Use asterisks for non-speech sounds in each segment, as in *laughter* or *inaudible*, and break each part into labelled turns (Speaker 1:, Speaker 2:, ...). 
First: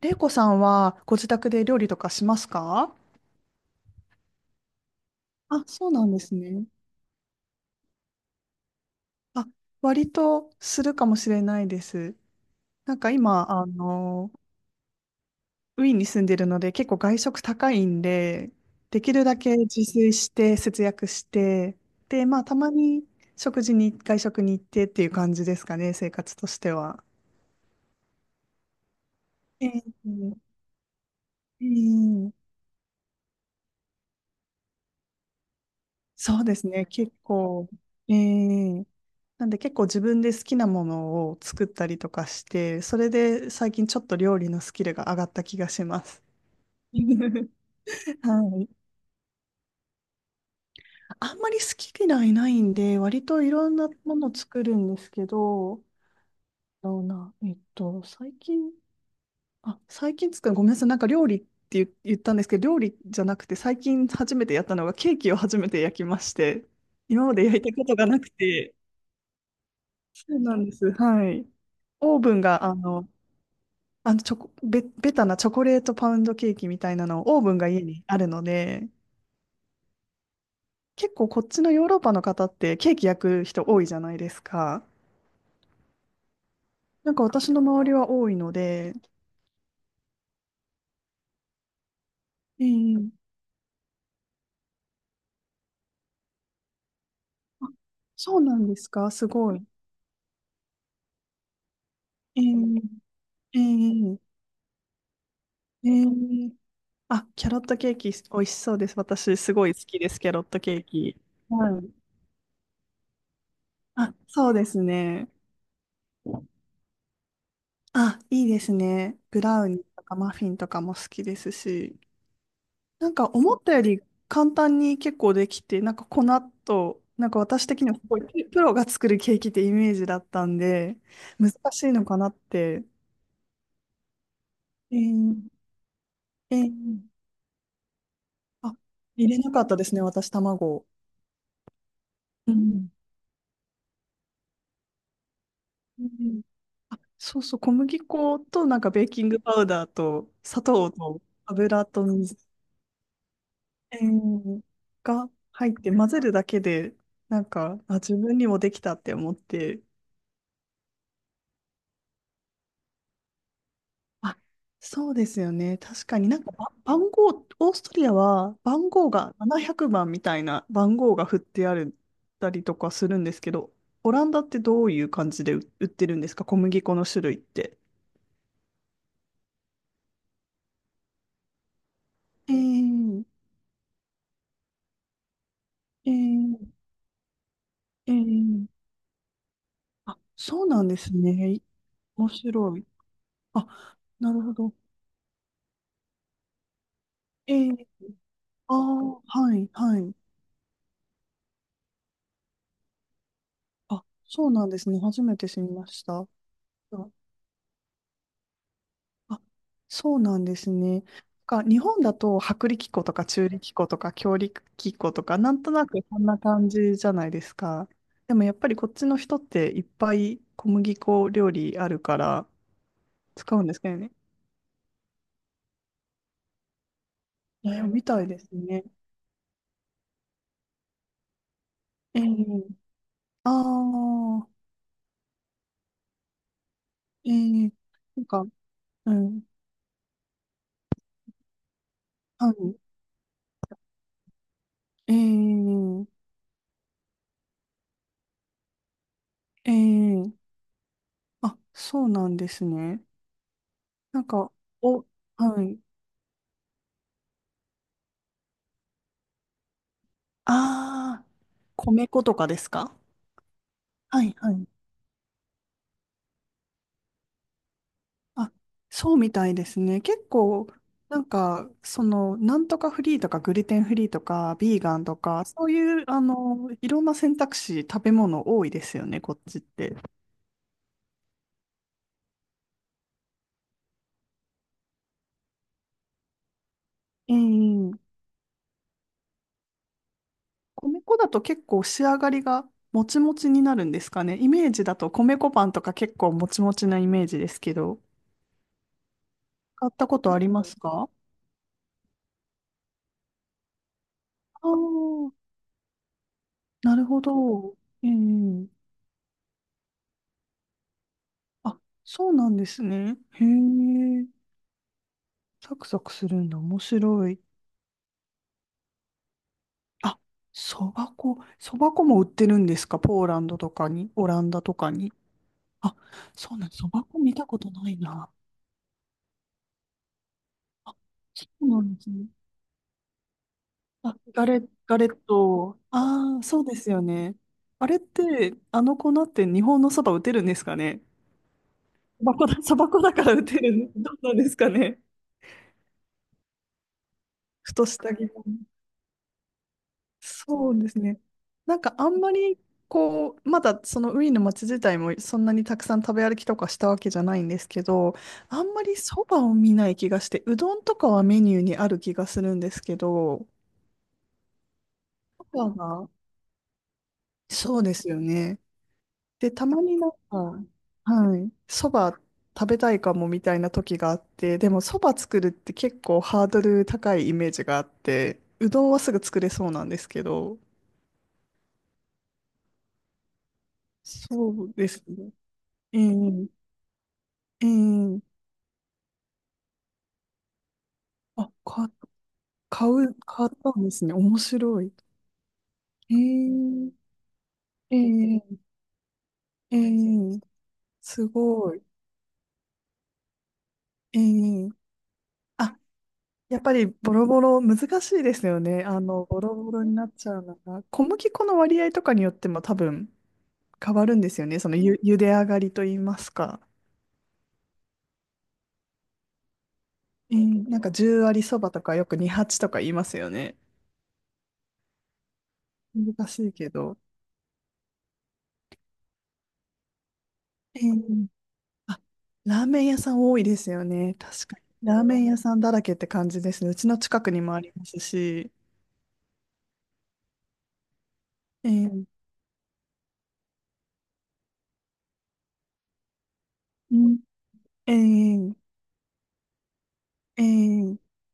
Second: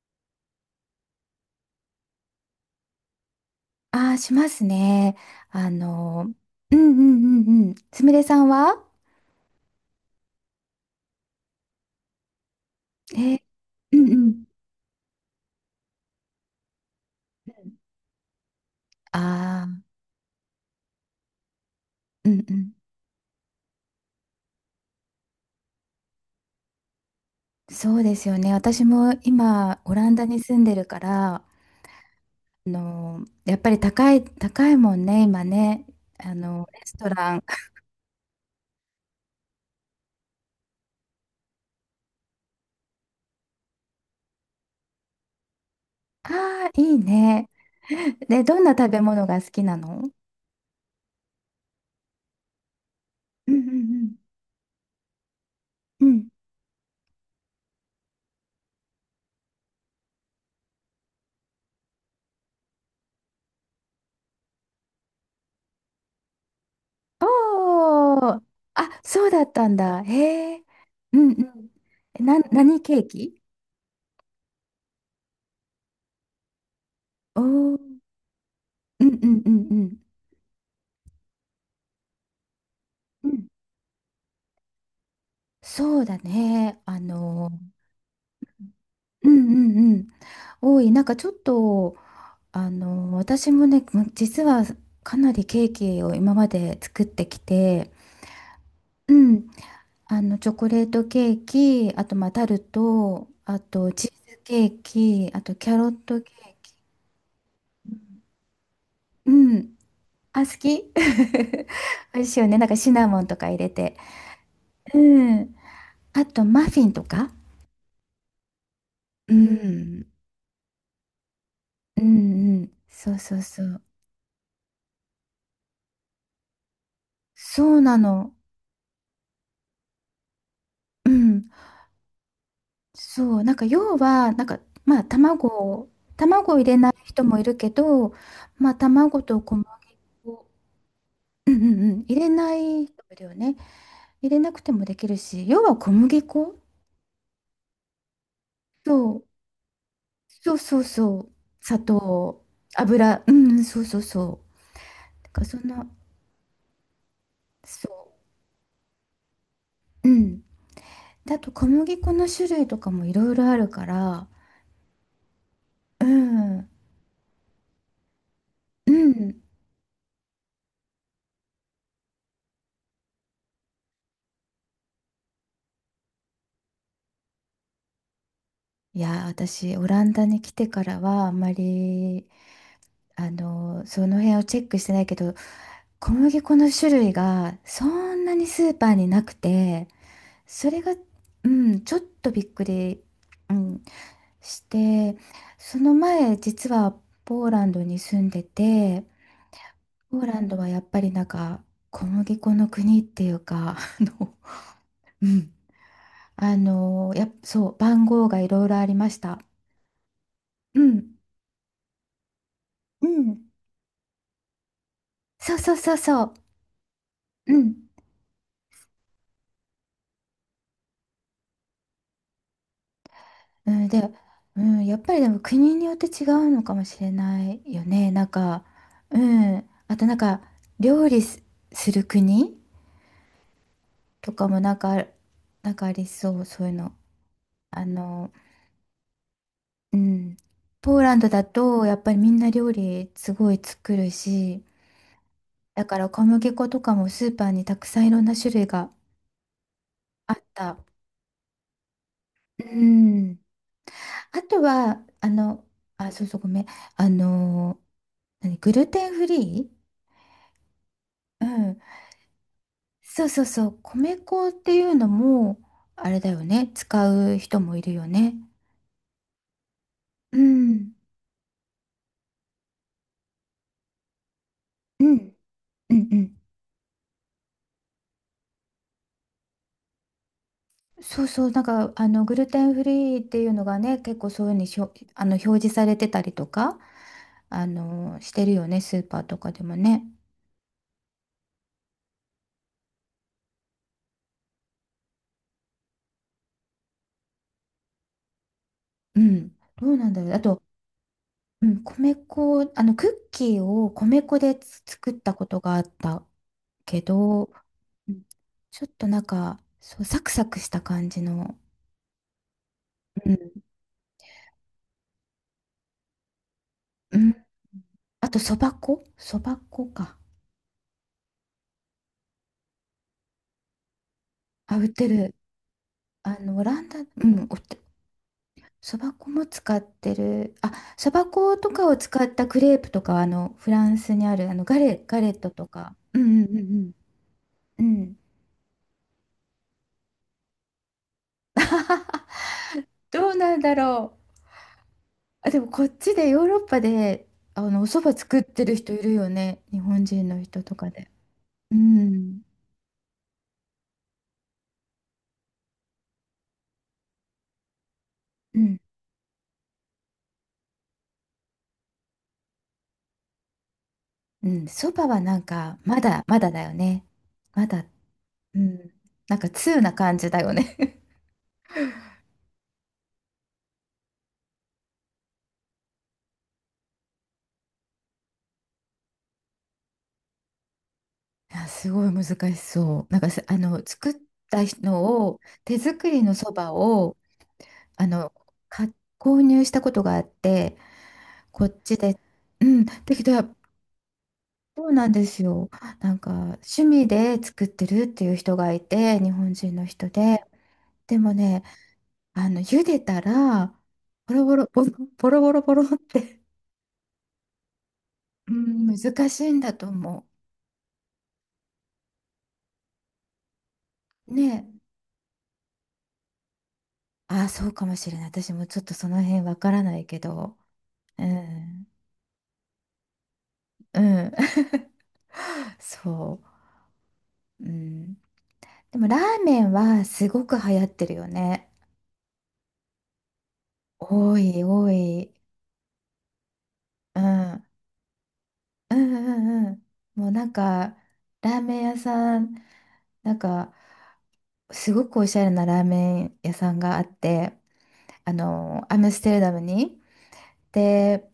Speaker 1: 玲子さんはご自宅で料理とかしますか？
Speaker 2: ああ、しますね。
Speaker 1: あ、
Speaker 2: あ
Speaker 1: そうなんで
Speaker 2: の、
Speaker 1: すね。
Speaker 2: うんうんうんうん。すみれさんは？
Speaker 1: あ、割とするかもしれないです。なんか
Speaker 2: え、
Speaker 1: 今、
Speaker 2: うんうん。
Speaker 1: ウィーンに住んでるので結構外食高いんで、できるだけ
Speaker 2: ああ、
Speaker 1: 自炊して節約して、で、
Speaker 2: う
Speaker 1: ま
Speaker 2: ん
Speaker 1: あ
Speaker 2: う
Speaker 1: たま
Speaker 2: ん。
Speaker 1: に食事に、外食に行ってっていう感じですかね、生活としては。
Speaker 2: そうですよね。私も
Speaker 1: え
Speaker 2: 今、オランダに
Speaker 1: え、
Speaker 2: 住んでるから、
Speaker 1: ええ、
Speaker 2: やっぱり高い、高いもんね、今ね。
Speaker 1: そうです
Speaker 2: レ
Speaker 1: ね、
Speaker 2: スト
Speaker 1: 結
Speaker 2: ラン。
Speaker 1: 構。ええ、なんで結構自分で好きなものを作ったりとかして、それで最近ちょっと料理のスキルが上がった気がします。
Speaker 2: *laughs* ああ、いいね。
Speaker 1: *laughs*
Speaker 2: *laughs* で、ど
Speaker 1: は
Speaker 2: ん
Speaker 1: い。
Speaker 2: な食べ物が好きなの？
Speaker 1: あんまり好き嫌いないんで、割と
Speaker 2: う
Speaker 1: い
Speaker 2: ん
Speaker 1: ろんな
Speaker 2: うん
Speaker 1: もの作るんですけど、
Speaker 2: うん。うん。
Speaker 1: どうな、えっと、最近、あ、最近作る、ごめんなさい、なんか料理って言ったんですけど、料理じゃなくて、最近初めてやったのがケーキを初めて焼きまして、今まで焼いたことが
Speaker 2: お
Speaker 1: なく
Speaker 2: ー、
Speaker 1: て、
Speaker 2: あ、そうだったんだ。
Speaker 1: そう
Speaker 2: へ
Speaker 1: な
Speaker 2: え。
Speaker 1: んです。
Speaker 2: う
Speaker 1: は
Speaker 2: んう
Speaker 1: い。
Speaker 2: ん。
Speaker 1: オーブンが、あ
Speaker 2: 何ケー
Speaker 1: の、
Speaker 2: キ？
Speaker 1: あの、チョコ、ベベタなチョコレートパウンドケーキみたいなのをオ
Speaker 2: お
Speaker 1: ーブンが
Speaker 2: お、う
Speaker 1: 家
Speaker 2: ん
Speaker 1: にあるので、
Speaker 2: うんうんうん。
Speaker 1: 結構こっちのヨーロッパの方ってケーキ焼
Speaker 2: う
Speaker 1: く
Speaker 2: ん。
Speaker 1: 人多いじゃないですか。
Speaker 2: そうだね。
Speaker 1: なんか私の周りは多いので、
Speaker 2: うんうんうん。多い。なんかちょっと、
Speaker 1: ええ、
Speaker 2: 私もね、実はかなりケーキを今まで作ってき
Speaker 1: あ、
Speaker 2: て、
Speaker 1: そうなんですか、
Speaker 2: う
Speaker 1: す
Speaker 2: ん。
Speaker 1: ごい。
Speaker 2: チョコレートケーキ、あと、まあ、
Speaker 1: え
Speaker 2: タルト、
Speaker 1: え、
Speaker 2: あ
Speaker 1: え
Speaker 2: と、チーズ
Speaker 1: え、
Speaker 2: ケーキ、あと、キャロ
Speaker 1: え
Speaker 2: ットケ
Speaker 1: え、
Speaker 2: ーキ。
Speaker 1: あ、キャロットケーキ美味しそうです。
Speaker 2: う
Speaker 1: 私すごい
Speaker 2: ん。
Speaker 1: 好きです、キャ
Speaker 2: あ、
Speaker 1: ロッ
Speaker 2: 好
Speaker 1: トケ
Speaker 2: き。
Speaker 1: ーキ。はい。
Speaker 2: *laughs* 美味しいよね。なんかシナモンとか入れて。
Speaker 1: あ、そうです
Speaker 2: う
Speaker 1: ね。
Speaker 2: ん。あと、マフィンとか。
Speaker 1: あ、いいですね。
Speaker 2: う
Speaker 1: ブラウニーと
Speaker 2: ん。
Speaker 1: かマフィンとかも好きですし。
Speaker 2: うんうん、
Speaker 1: な
Speaker 2: そ
Speaker 1: ん
Speaker 2: う
Speaker 1: か
Speaker 2: そう
Speaker 1: 思
Speaker 2: そ
Speaker 1: った
Speaker 2: う。
Speaker 1: より簡単に結構できて、なんか粉と、なんか
Speaker 2: そ
Speaker 1: 私
Speaker 2: う
Speaker 1: 的には
Speaker 2: な
Speaker 1: すごい
Speaker 2: の。
Speaker 1: プロが作るケーキってイメージだったんで、
Speaker 2: うん。
Speaker 1: 難しいのかなって。
Speaker 2: そう。なんか要は、なんか、
Speaker 1: え
Speaker 2: まあ
Speaker 1: ー、
Speaker 2: 卵を、卵
Speaker 1: え
Speaker 2: を入
Speaker 1: ー、
Speaker 2: れない人もいるけど、まあ
Speaker 1: あ、
Speaker 2: 卵
Speaker 1: 入れ
Speaker 2: と
Speaker 1: な
Speaker 2: 小
Speaker 1: かっ
Speaker 2: 麦
Speaker 1: たですね、私、
Speaker 2: 粉、
Speaker 1: 卵。
Speaker 2: うんうんうん、入れ
Speaker 1: う
Speaker 2: ない
Speaker 1: ん。
Speaker 2: 人もいるよね。入れなくてもできるし、要は小
Speaker 1: う
Speaker 2: 麦
Speaker 1: ん、
Speaker 2: 粉、
Speaker 1: あ、そうそう、小麦粉となんかベー
Speaker 2: そ
Speaker 1: キ
Speaker 2: う、
Speaker 1: ングパウダーと
Speaker 2: そう
Speaker 1: 砂
Speaker 2: そう
Speaker 1: 糖
Speaker 2: そ
Speaker 1: と
Speaker 2: う、砂
Speaker 1: 油と水、
Speaker 2: 糖、油、うん、そうそ
Speaker 1: え
Speaker 2: うそ
Speaker 1: ー、
Speaker 2: う。だ
Speaker 1: が
Speaker 2: からそん
Speaker 1: 入っ
Speaker 2: な、
Speaker 1: て混ぜるだけで、なんか、
Speaker 2: そ
Speaker 1: あ、自分にもできたって思って、
Speaker 2: う。うん。だと小麦粉の種類とかもいろいろあるから、
Speaker 1: あ、そうですよね。
Speaker 2: う
Speaker 1: 確かになんか
Speaker 2: ん。
Speaker 1: ば番号、オーストリアは番
Speaker 2: う
Speaker 1: 号が
Speaker 2: ん。
Speaker 1: 700番みたいな番号が振ってあるたりとかするんですけど、オランダってどういう感じで売ってるんですか、小麦粉の種類って。
Speaker 2: いやー、私、オランダに来てからは、あんまり、
Speaker 1: えー、
Speaker 2: その辺をチェックしてないけど、
Speaker 1: え
Speaker 2: 小麦粉
Speaker 1: ー、
Speaker 2: の種類がそ
Speaker 1: え
Speaker 2: んなにス
Speaker 1: ー、
Speaker 2: ーパーになくて、
Speaker 1: あ、そう
Speaker 2: それ
Speaker 1: なん
Speaker 2: が、
Speaker 1: です
Speaker 2: う
Speaker 1: ね。
Speaker 2: ん、ちょっ
Speaker 1: 面
Speaker 2: とびっく
Speaker 1: 白い。
Speaker 2: り、うん、
Speaker 1: あ、なるほ
Speaker 2: し
Speaker 1: ど。
Speaker 2: て、その前、実はポー
Speaker 1: え
Speaker 2: ランド
Speaker 1: ー、
Speaker 2: に住んで
Speaker 1: ああ、
Speaker 2: て、
Speaker 1: はい、はい。
Speaker 2: ポーランドはやっぱりなんか、小麦粉の国っていうか、*laughs*
Speaker 1: あ、そうなんですね。初
Speaker 2: う
Speaker 1: めて
Speaker 2: ん、
Speaker 1: 知りました。
Speaker 2: そう、番号がいろいろありました。
Speaker 1: あ、そうなんです
Speaker 2: う
Speaker 1: ね。
Speaker 2: ん、
Speaker 1: か、日本だと薄力粉
Speaker 2: う
Speaker 1: とか
Speaker 2: ん。
Speaker 1: 中力粉とか強力粉とかな
Speaker 2: そう
Speaker 1: んと
Speaker 2: そう
Speaker 1: な
Speaker 2: そう
Speaker 1: くこ
Speaker 2: そ
Speaker 1: ん
Speaker 2: う。
Speaker 1: な感じじゃないで
Speaker 2: う
Speaker 1: す
Speaker 2: ん、
Speaker 1: か。でもやっぱりこっちの人っていっぱい小麦粉料理あるから使うん
Speaker 2: う
Speaker 1: です
Speaker 2: ん
Speaker 1: けど
Speaker 2: で、
Speaker 1: ね。
Speaker 2: うん、やっぱりでも国によって違うのかもしれない
Speaker 1: え
Speaker 2: よ
Speaker 1: ー、み
Speaker 2: ね。
Speaker 1: た
Speaker 2: なん
Speaker 1: いです
Speaker 2: か、
Speaker 1: ね。
Speaker 2: うん、あとなんか料理す、する
Speaker 1: え
Speaker 2: 国
Speaker 1: ー、あ
Speaker 2: とか
Speaker 1: あ、
Speaker 2: もなんか、なんかありそう、そういうの。
Speaker 1: えー、
Speaker 2: あ
Speaker 1: なん
Speaker 2: の、
Speaker 1: か、うん、
Speaker 2: うん、ポーランドだとやっぱりみんな料
Speaker 1: は
Speaker 2: 理すごい作るし、
Speaker 1: い、え
Speaker 2: だか
Speaker 1: ー、
Speaker 2: ら小麦粉とかもスーパーにたくさんいろんな種類が
Speaker 1: えー、
Speaker 2: あった。
Speaker 1: あ、そうなんで
Speaker 2: う
Speaker 1: すね。
Speaker 2: ん、
Speaker 1: なん
Speaker 2: あ
Speaker 1: か、
Speaker 2: とは、
Speaker 1: お、はい、
Speaker 2: あ、そうそう、ごめん、あの、何？グルテンフリー？
Speaker 1: ああ、
Speaker 2: うん、
Speaker 1: 米粉とかですか？
Speaker 2: そうそうそう、米
Speaker 1: はい、
Speaker 2: 粉っ
Speaker 1: はい。
Speaker 2: ていうのも、あれだよね、使う人もいるよね。
Speaker 1: あ、そうみたいですね。結
Speaker 2: う
Speaker 1: 構、
Speaker 2: ん、
Speaker 1: なんか、その、なんとかフリーとか、グルテンフリーとか、ビーガ
Speaker 2: う
Speaker 1: ンと
Speaker 2: ん、
Speaker 1: か、そう
Speaker 2: う
Speaker 1: いう、
Speaker 2: ん、う
Speaker 1: あ
Speaker 2: ん。
Speaker 1: の、いろんな選択肢、食べ物多いですよね、こっちって。
Speaker 2: そうそう、なんか、グルテンフリーっていうのがね、結構そういうふうに表示されてたりとか、
Speaker 1: ええ、
Speaker 2: してるよね、スーパーとかでもね。
Speaker 1: 米粉だと結構仕上がりがもちもちになるんですかね。イメージだと米粉パンとか結構もちもちなイメージですけど、
Speaker 2: うん、ど
Speaker 1: 買
Speaker 2: う
Speaker 1: った
Speaker 2: なん
Speaker 1: こ
Speaker 2: だろう。
Speaker 1: とあ
Speaker 2: あ
Speaker 1: り
Speaker 2: と、
Speaker 1: ますか？
Speaker 2: うん、米粉、クッキーを米粉で
Speaker 1: ああ
Speaker 2: つ作っ
Speaker 1: ー、
Speaker 2: たことがあった
Speaker 1: な
Speaker 2: け
Speaker 1: るほ
Speaker 2: ど、
Speaker 1: ど。え
Speaker 2: うん、
Speaker 1: え、
Speaker 2: ちょっとなんか、そう、サクサクした感じの。
Speaker 1: あ、そうなんですね。へえ。サクサクするんだ。面
Speaker 2: う
Speaker 1: 白
Speaker 2: ん。
Speaker 1: い。
Speaker 2: あと、そば粉か。
Speaker 1: あ、そば粉。そば粉も売ってるんですか、ポーランドとかに、オランダと
Speaker 2: あ、売っ
Speaker 1: か
Speaker 2: て
Speaker 1: に。
Speaker 2: る。
Speaker 1: あ、そう
Speaker 2: オ
Speaker 1: なん、
Speaker 2: ラン
Speaker 1: そ
Speaker 2: ダ、う
Speaker 1: ば粉見
Speaker 2: ん、売
Speaker 1: た
Speaker 2: っ
Speaker 1: こと
Speaker 2: て、
Speaker 1: ないな。
Speaker 2: そば粉も使ってる。あ、
Speaker 1: あ、
Speaker 2: そば
Speaker 1: そ
Speaker 2: 粉
Speaker 1: う
Speaker 2: と
Speaker 1: な
Speaker 2: か
Speaker 1: ん
Speaker 2: を
Speaker 1: です
Speaker 2: 使
Speaker 1: ね。
Speaker 2: ったクレープとかは、フランス
Speaker 1: あ、
Speaker 2: にあ
Speaker 1: ガ
Speaker 2: る、
Speaker 1: レ、ガレ
Speaker 2: ガ
Speaker 1: ッ
Speaker 2: レットと
Speaker 1: ト。
Speaker 2: か。うん
Speaker 1: ああ、
Speaker 2: うん
Speaker 1: そ
Speaker 2: う
Speaker 1: うです
Speaker 2: ん
Speaker 1: よね。
Speaker 2: う
Speaker 1: あ
Speaker 2: ん。
Speaker 1: れっ
Speaker 2: うん。
Speaker 1: て、あの粉って日本のそば打てるんですかね。そば粉だ、そば粉だか
Speaker 2: ど
Speaker 1: ら
Speaker 2: う
Speaker 1: 打
Speaker 2: な
Speaker 1: て
Speaker 2: んだ
Speaker 1: る。ど
Speaker 2: ろ
Speaker 1: うなんですかね。
Speaker 2: う。あ、でも、こっちでヨーロッパで、
Speaker 1: ふと
Speaker 2: お
Speaker 1: し
Speaker 2: 蕎
Speaker 1: た
Speaker 2: 麦
Speaker 1: 疑
Speaker 2: 作って
Speaker 1: 問。
Speaker 2: る人いるよね。日本人の人
Speaker 1: そ
Speaker 2: と
Speaker 1: うで
Speaker 2: か
Speaker 1: す
Speaker 2: で。
Speaker 1: ね。
Speaker 2: う
Speaker 1: なんかあんま
Speaker 2: ん。
Speaker 1: りこう、まだそのウィーンの街自体もそんなにたくさん食べ歩きとかしたわけじゃないんですけど、
Speaker 2: う
Speaker 1: あん
Speaker 2: ん。
Speaker 1: まりそばを見ない気がして、うどんとかはメニューにある気がするんですけど、
Speaker 2: うん。そばはなん
Speaker 1: そば
Speaker 2: か、ま
Speaker 1: が、
Speaker 2: だ、まだだよね。ま
Speaker 1: そう
Speaker 2: だ、
Speaker 1: ですよね。
Speaker 2: うん。なんか、
Speaker 1: で、た
Speaker 2: 通
Speaker 1: ま
Speaker 2: な
Speaker 1: になん
Speaker 2: 感じだよ
Speaker 1: か、
Speaker 2: ね。
Speaker 1: はい、そば食べたいかもみたいな時があって、でもそば作るって結構ハードル高いイメージがあって、うどんはすぐ作れそうなんですけど、
Speaker 2: あ、すごい難しそう。なんかす、作った
Speaker 1: そうです
Speaker 2: の
Speaker 1: ね。
Speaker 2: を、手
Speaker 1: え
Speaker 2: 作りの
Speaker 1: え、
Speaker 2: そばを、あ
Speaker 1: え
Speaker 2: の、
Speaker 1: え、
Speaker 2: か、購入したことがあって、
Speaker 1: あ、
Speaker 2: こう、
Speaker 1: か、
Speaker 2: うん、
Speaker 1: 買
Speaker 2: だ
Speaker 1: う、
Speaker 2: けど、
Speaker 1: 買ったんですね。面白
Speaker 2: そう
Speaker 1: い。
Speaker 2: なんですよ。なんか、趣
Speaker 1: え
Speaker 2: 味
Speaker 1: え、
Speaker 2: で作ってるっていう人
Speaker 1: ええ、
Speaker 2: がいて、日本人
Speaker 1: え
Speaker 2: の人
Speaker 1: え、
Speaker 2: で。で
Speaker 1: す
Speaker 2: もね、
Speaker 1: ごい。
Speaker 2: 茹でたら、
Speaker 1: え
Speaker 2: ボロボロ、
Speaker 1: え、
Speaker 2: ボロボロボロボ
Speaker 1: あ、
Speaker 2: ロって、
Speaker 1: やっぱりボロボロ、難しいです
Speaker 2: う
Speaker 1: よね。
Speaker 2: ん、
Speaker 1: あの、
Speaker 2: 難し
Speaker 1: ボ
Speaker 2: い
Speaker 1: ロ
Speaker 2: ん
Speaker 1: ボ
Speaker 2: だ
Speaker 1: ロ
Speaker 2: と
Speaker 1: になっ
Speaker 2: 思
Speaker 1: ちゃうのが。小麦粉の割合とかによっても多分変わるんで
Speaker 2: う。
Speaker 1: す
Speaker 2: ね
Speaker 1: よね。そ
Speaker 2: え。
Speaker 1: のゆ、茹で上がりと言いますか。
Speaker 2: ああ、そうかもしれない。私もちょっとその辺わからないけ
Speaker 1: ええ、
Speaker 2: ど。
Speaker 1: なんか10
Speaker 2: う
Speaker 1: 割そばと
Speaker 2: ん。
Speaker 1: かよく28とか言いますよね。
Speaker 2: うん。*laughs*
Speaker 1: 難
Speaker 2: そ
Speaker 1: しいけど。
Speaker 2: う。うん。でもラーメンはすごく流
Speaker 1: え
Speaker 2: 行っ
Speaker 1: え、
Speaker 2: てるよね。
Speaker 1: あ、ラーメン屋さん多いですよね。
Speaker 2: 多
Speaker 1: 確か
Speaker 2: い
Speaker 1: に。
Speaker 2: 多
Speaker 1: ラーメン
Speaker 2: い。
Speaker 1: 屋さんだらけって感じですね。うちの
Speaker 2: う
Speaker 1: 近くにもあ
Speaker 2: ん。
Speaker 1: りますし。
Speaker 2: うんうんうん。もうなんか、ラー
Speaker 1: え
Speaker 2: メン屋
Speaker 1: ー、
Speaker 2: さん、なんか、すごくおしゃれなラーメン屋さん
Speaker 1: う
Speaker 2: があっ
Speaker 1: ん、
Speaker 2: て、
Speaker 1: えー、
Speaker 2: アムステルダムに。
Speaker 1: えー、
Speaker 2: で、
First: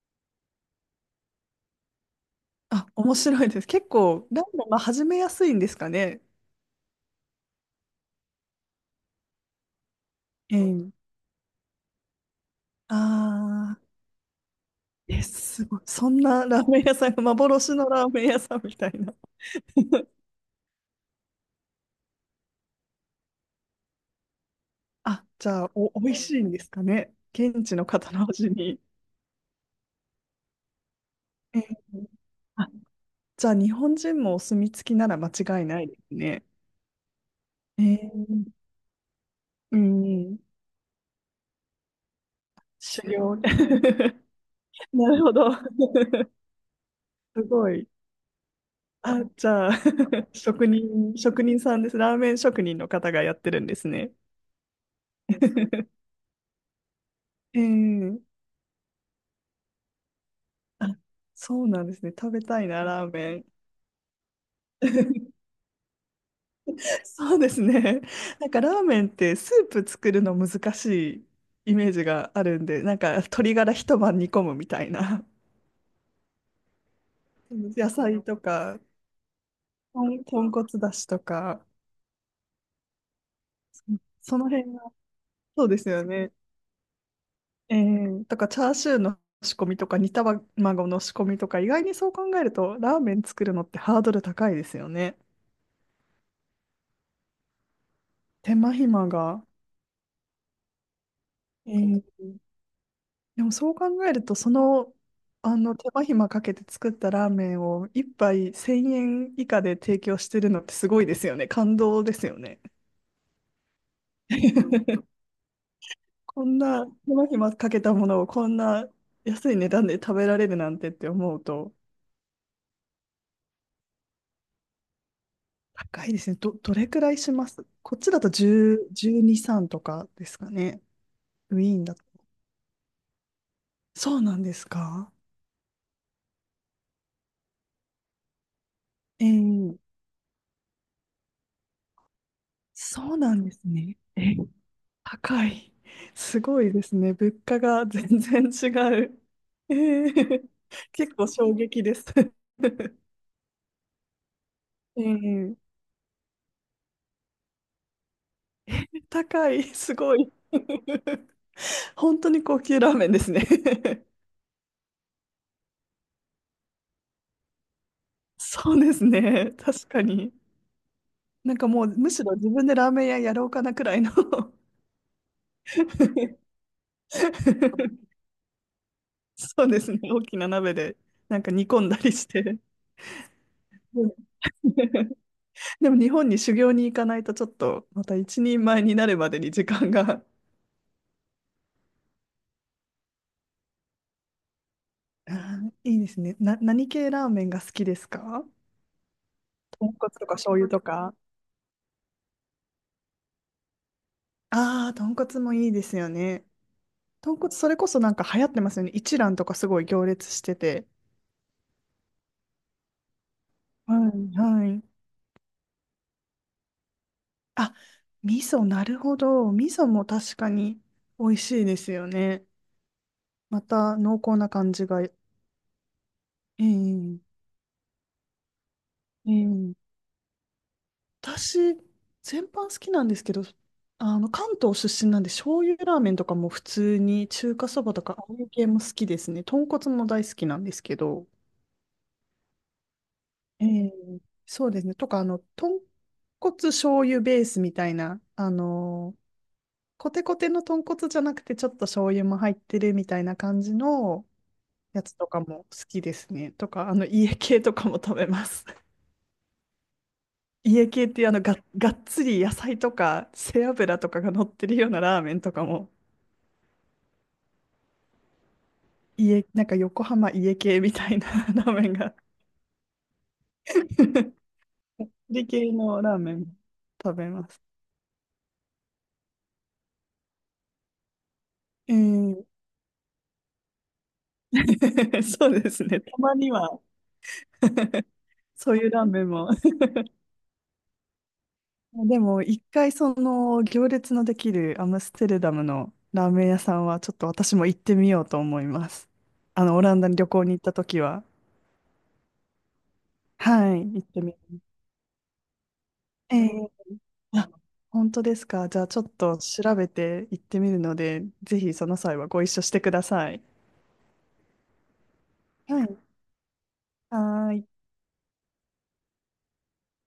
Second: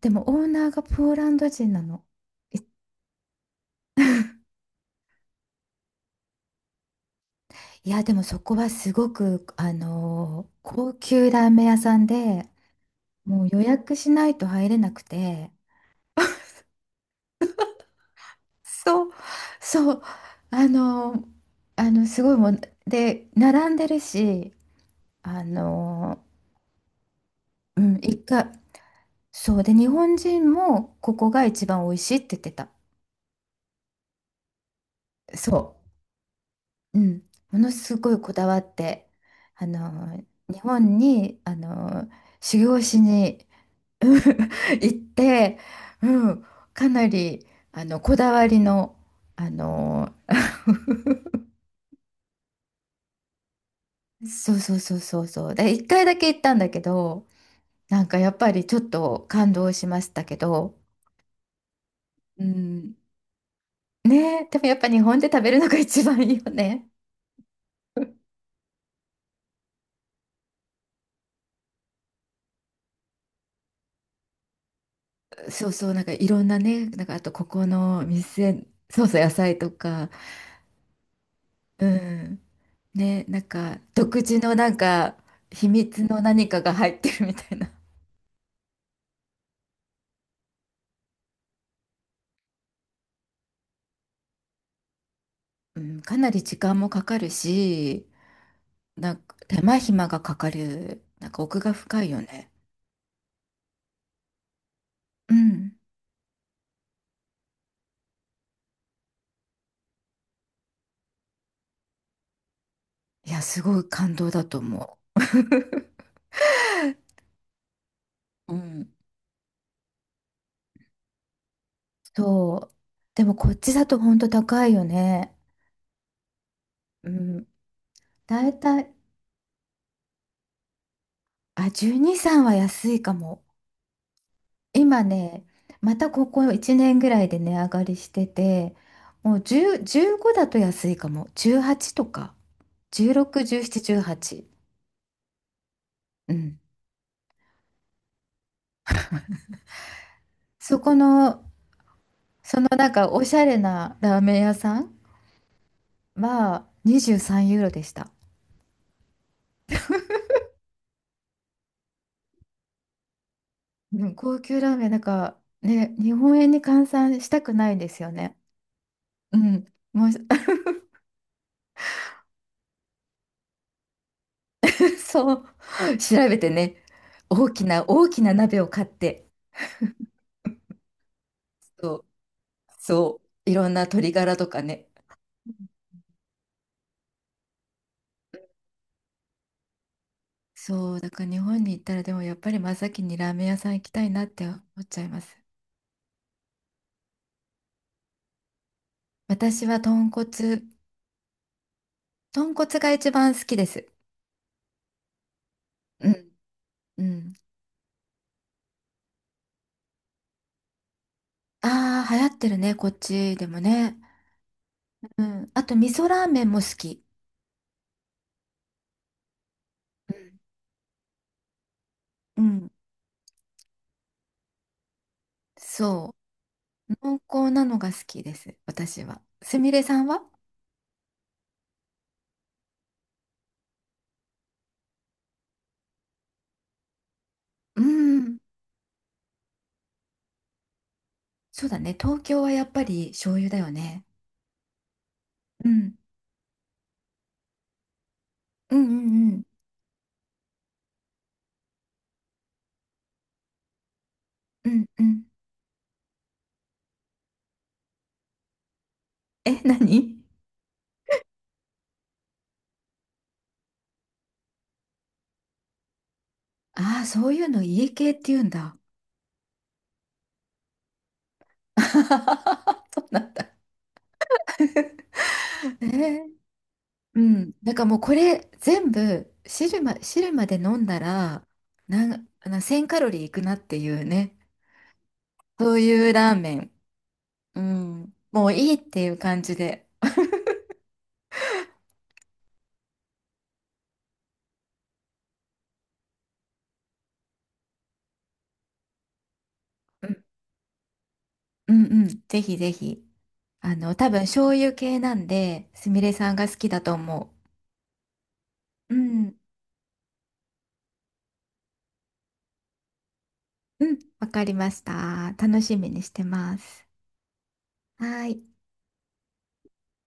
Speaker 2: でもオーナーがポーランド人なの。い
Speaker 1: あ、面白いです。結構、ラーメン、まあ、始めやすいんですかね。
Speaker 2: いや、でもそこはすごく、
Speaker 1: えー、
Speaker 2: 高級ラーメン屋さんで、もう予
Speaker 1: あ
Speaker 2: 約しないと入れなく
Speaker 1: ー、え、
Speaker 2: て、
Speaker 1: すごい。そんなラーメン屋さんが幻のラーメン屋さんみたい
Speaker 2: そう、
Speaker 1: な。
Speaker 2: そう、
Speaker 1: *laughs*
Speaker 2: あの、すごいもんで、並んでるし、
Speaker 1: あ、
Speaker 2: あ
Speaker 1: じゃあ、お、美味
Speaker 2: の、
Speaker 1: しいんですかね。現地
Speaker 2: う
Speaker 1: の
Speaker 2: ん、
Speaker 1: 方
Speaker 2: 一
Speaker 1: の
Speaker 2: 回、
Speaker 1: 味に。
Speaker 2: そうで、日本人もここが
Speaker 1: え
Speaker 2: 一番美味
Speaker 1: ー、
Speaker 2: しいって言ってた。
Speaker 1: あ、じゃあ、日本人もお墨付きなら間
Speaker 2: そ
Speaker 1: 違いないですね。
Speaker 2: う、うん、もの
Speaker 1: え
Speaker 2: すごいこだ
Speaker 1: ー、
Speaker 2: わって、あ
Speaker 1: う
Speaker 2: の、
Speaker 1: ん、
Speaker 2: 日本に、修行し
Speaker 1: 修行。
Speaker 2: に、うん、
Speaker 1: *laughs*
Speaker 2: *laughs* 行っ
Speaker 1: なるほど。
Speaker 2: て、う
Speaker 1: *laughs*
Speaker 2: ん、かな
Speaker 1: す
Speaker 2: り、
Speaker 1: ごい。
Speaker 2: こだわりの、
Speaker 1: あ、じ
Speaker 2: あ
Speaker 1: ゃあ、
Speaker 2: の、
Speaker 1: *laughs* 職人、職人さんです。ラーメン職人の方がやってるんですね。
Speaker 2: そうそうそうそうそう、で、一回
Speaker 1: *laughs*
Speaker 2: だけ行ったんだけど、なんか
Speaker 1: え
Speaker 2: や
Speaker 1: え、
Speaker 2: っぱりちょっと感動しましたけど、
Speaker 1: あ、そうなんですね。食べ
Speaker 2: う
Speaker 1: たいな、
Speaker 2: ん、
Speaker 1: ラーメン。
Speaker 2: ねえ、でもやっぱ日本で食
Speaker 1: *laughs*
Speaker 2: べるのが一番いいよね。
Speaker 1: そうですね。なんかラーメンってスープ作るの難しいイメージがあるんで、なんか鶏ガラ一晩煮込むみたいな。
Speaker 2: そうそう、なんかいろんなね、なんかあとここ
Speaker 1: *laughs* 野
Speaker 2: の
Speaker 1: 菜と
Speaker 2: 店、
Speaker 1: か、
Speaker 2: そうそう、野菜とか、
Speaker 1: 豚骨だしとか、
Speaker 2: うん、ね、なんか
Speaker 1: そ、
Speaker 2: 独
Speaker 1: そ
Speaker 2: 自
Speaker 1: の
Speaker 2: のな
Speaker 1: 辺
Speaker 2: ん
Speaker 1: が、
Speaker 2: か
Speaker 1: そ
Speaker 2: 秘
Speaker 1: うです
Speaker 2: 密
Speaker 1: よ
Speaker 2: の
Speaker 1: ね。
Speaker 2: 何かが入ってるみたいな。
Speaker 1: ええ、とか、チャーシューの仕込みとか、煮卵の仕込みとか、意外にそう考えると、ラーメン作るのってハードル高いですよね。
Speaker 2: うん、かなり時間もかかるし、
Speaker 1: 手間暇
Speaker 2: なんか
Speaker 1: が。
Speaker 2: 手間暇がかかる、なんか奥が深
Speaker 1: え
Speaker 2: いよ
Speaker 1: え、
Speaker 2: ね。
Speaker 1: でもそう考えると、その、
Speaker 2: う
Speaker 1: あ
Speaker 2: ん。
Speaker 1: の手間暇かけて作ったラーメンを一杯1000円以下で提供してるのってすごいですよね。感動ですよね。
Speaker 2: いや、すごい感動だと思
Speaker 1: *laughs* こんな手間暇かけたものをこ
Speaker 2: う。う
Speaker 1: んな
Speaker 2: ん。
Speaker 1: 安い値段で食べられるなんてって思うと、
Speaker 2: そう。でもこっちだとほんと高いよね。
Speaker 1: 高いですね。ど、どれく
Speaker 2: う
Speaker 1: らいし
Speaker 2: ん。
Speaker 1: ますこっちだと
Speaker 2: だいたい、
Speaker 1: 10、12、3とかですかね。ウ
Speaker 2: あ、
Speaker 1: ィーンだと。
Speaker 2: 12、3は安いかも。
Speaker 1: そうなんです
Speaker 2: 今
Speaker 1: か？
Speaker 2: ね、またここ1年ぐらいで値上がりしてて、もう
Speaker 1: え
Speaker 2: 10、
Speaker 1: え、
Speaker 2: 15だと安いかも。18とか。
Speaker 1: そうな
Speaker 2: 16、
Speaker 1: んです
Speaker 2: 17、
Speaker 1: ね。え、
Speaker 2: 18。
Speaker 1: 高い。
Speaker 2: う
Speaker 1: す
Speaker 2: ん。
Speaker 1: ごいですね。物価が全然違う。ええ、
Speaker 2: そこ
Speaker 1: 結構
Speaker 2: の、
Speaker 1: 衝撃です。
Speaker 2: そのなん
Speaker 1: *laughs*
Speaker 2: かおしゃれなラーメン屋さん
Speaker 1: ええ、
Speaker 2: は23ユーロでした。
Speaker 1: 高い。すごい。本当に高級ラーメンですね。
Speaker 2: うん、高級ラーメン、なんかね、日本円に換算したくないんですよね。
Speaker 1: そうです
Speaker 2: う
Speaker 1: ね。
Speaker 2: ん。
Speaker 1: 確か
Speaker 2: もう
Speaker 1: に。なんかもうむしろ自分でラーメン屋やろうかなくらいの。
Speaker 2: *laughs* そう、調べて
Speaker 1: *laughs*
Speaker 2: ね、大きな大きな鍋を買って、
Speaker 1: そうですね。大きな鍋でなんか煮込ん
Speaker 2: そ
Speaker 1: だ
Speaker 2: う、
Speaker 1: りして。
Speaker 2: そう、いろんな
Speaker 1: う
Speaker 2: 鶏
Speaker 1: ん。
Speaker 2: ガラとかね。
Speaker 1: *laughs* でも日本に修行に行かないとちょっとまた一人前になるまでに時間が。
Speaker 2: そう、だから日本に行ったらでもやっぱり真っ先にラーメン屋さん行きたいなって思っちゃいま
Speaker 1: あ
Speaker 2: す。
Speaker 1: ー、いいですね。な、何系ラーメンが好きですか？
Speaker 2: 私は
Speaker 1: 豚
Speaker 2: 豚
Speaker 1: 骨とか醤
Speaker 2: 骨、
Speaker 1: 油とか。
Speaker 2: 豚骨が一番好きです。
Speaker 1: ああ、豚骨もいいです
Speaker 2: う
Speaker 1: よ
Speaker 2: ん、
Speaker 1: ね。
Speaker 2: うん。
Speaker 1: 豚骨それこそなんか流行ってますよね。一蘭とかすごい行列してて。
Speaker 2: ああ、流行ってるね、こっちでも
Speaker 1: は
Speaker 2: ね。
Speaker 1: い、はい。
Speaker 2: うん。あと、味噌ラーメンも好き。
Speaker 1: あ、味噌、なるほど。味噌も
Speaker 2: う
Speaker 1: 確
Speaker 2: ん、
Speaker 1: かに美味しいですよ
Speaker 2: う
Speaker 1: ね。
Speaker 2: ん。
Speaker 1: また濃厚な感じが。え
Speaker 2: そう、濃
Speaker 1: え、
Speaker 2: 厚なのが好きです、私は。すみ
Speaker 1: え
Speaker 2: れ
Speaker 1: え、
Speaker 2: さんは？
Speaker 1: 私、全般好きなんですけど、あの、関東出身なんで、醤油ラーメンとかも普通に、中華
Speaker 2: う
Speaker 1: そばとか、ああい
Speaker 2: ん。
Speaker 1: う系も好きですね。豚骨も大好きなんですけど、
Speaker 2: そうだね。東京はやっぱり醤油だ
Speaker 1: え
Speaker 2: よ
Speaker 1: え、
Speaker 2: ね。
Speaker 1: そうですね。とか、あの、
Speaker 2: う
Speaker 1: 豚
Speaker 2: ん。
Speaker 1: 骨醤油ベースみたいな、あ
Speaker 2: うんう
Speaker 1: の、
Speaker 2: んうん。
Speaker 1: コテコテの豚骨じゃなくて、ちょっと醤油も入ってるみたいな感じの
Speaker 2: うんう
Speaker 1: やつ
Speaker 2: ん。
Speaker 1: とかも好きですね。とか、あの、家系とかも食べます。
Speaker 2: え、何？
Speaker 1: 家系っていうあのが、がっつり野菜とか背脂とかが乗ってるようなラーメンとかも
Speaker 2: ああー、そういうの家系って言うんだ。
Speaker 1: 家、なんか横浜家系みたいな *laughs* ラー
Speaker 2: *laughs*
Speaker 1: メンが
Speaker 2: そうなんだ。
Speaker 1: *laughs*
Speaker 2: *laughs*
Speaker 1: 家系
Speaker 2: え
Speaker 1: のラー
Speaker 2: ー、
Speaker 1: メンも食
Speaker 2: う
Speaker 1: べま
Speaker 2: ん。
Speaker 1: す。
Speaker 2: だからもうこれ全部汁まで飲んだら、
Speaker 1: え
Speaker 2: なん、
Speaker 1: ー、
Speaker 2: あの1000カロリーいくなっていうね。
Speaker 1: *laughs* そうで
Speaker 2: そう
Speaker 1: すね。
Speaker 2: いう
Speaker 1: た
Speaker 2: ラー
Speaker 1: まに
Speaker 2: メン。
Speaker 1: は
Speaker 2: う
Speaker 1: *laughs*
Speaker 2: ん。もういい
Speaker 1: そう
Speaker 2: っ
Speaker 1: いうラ
Speaker 2: て
Speaker 1: ー
Speaker 2: いう
Speaker 1: メン
Speaker 2: 感
Speaker 1: も
Speaker 2: じで。
Speaker 1: でも一回その行列のできるアムステルダムのラーメン屋さんはちょっと私も行ってみようと思います。あのオラン
Speaker 2: う
Speaker 1: ダに
Speaker 2: ん
Speaker 1: 旅行に行った時は。
Speaker 2: うんうん。ぜひぜひ。
Speaker 1: はい、行っ
Speaker 2: 多分
Speaker 1: てみ
Speaker 2: 醤
Speaker 1: よ
Speaker 2: 油系なんで、すみれさ
Speaker 1: う。
Speaker 2: んが
Speaker 1: え、
Speaker 2: 好きだと思う。
Speaker 1: あ、本当ですか。じゃあ
Speaker 2: う
Speaker 1: ちょっ
Speaker 2: ん。
Speaker 1: と調べて行ってみるので、ぜひその際はご一緒してください。
Speaker 2: うん。わかりました。楽し
Speaker 1: は
Speaker 2: み
Speaker 1: い。
Speaker 2: にしてます。
Speaker 1: はーい。
Speaker 2: はーい。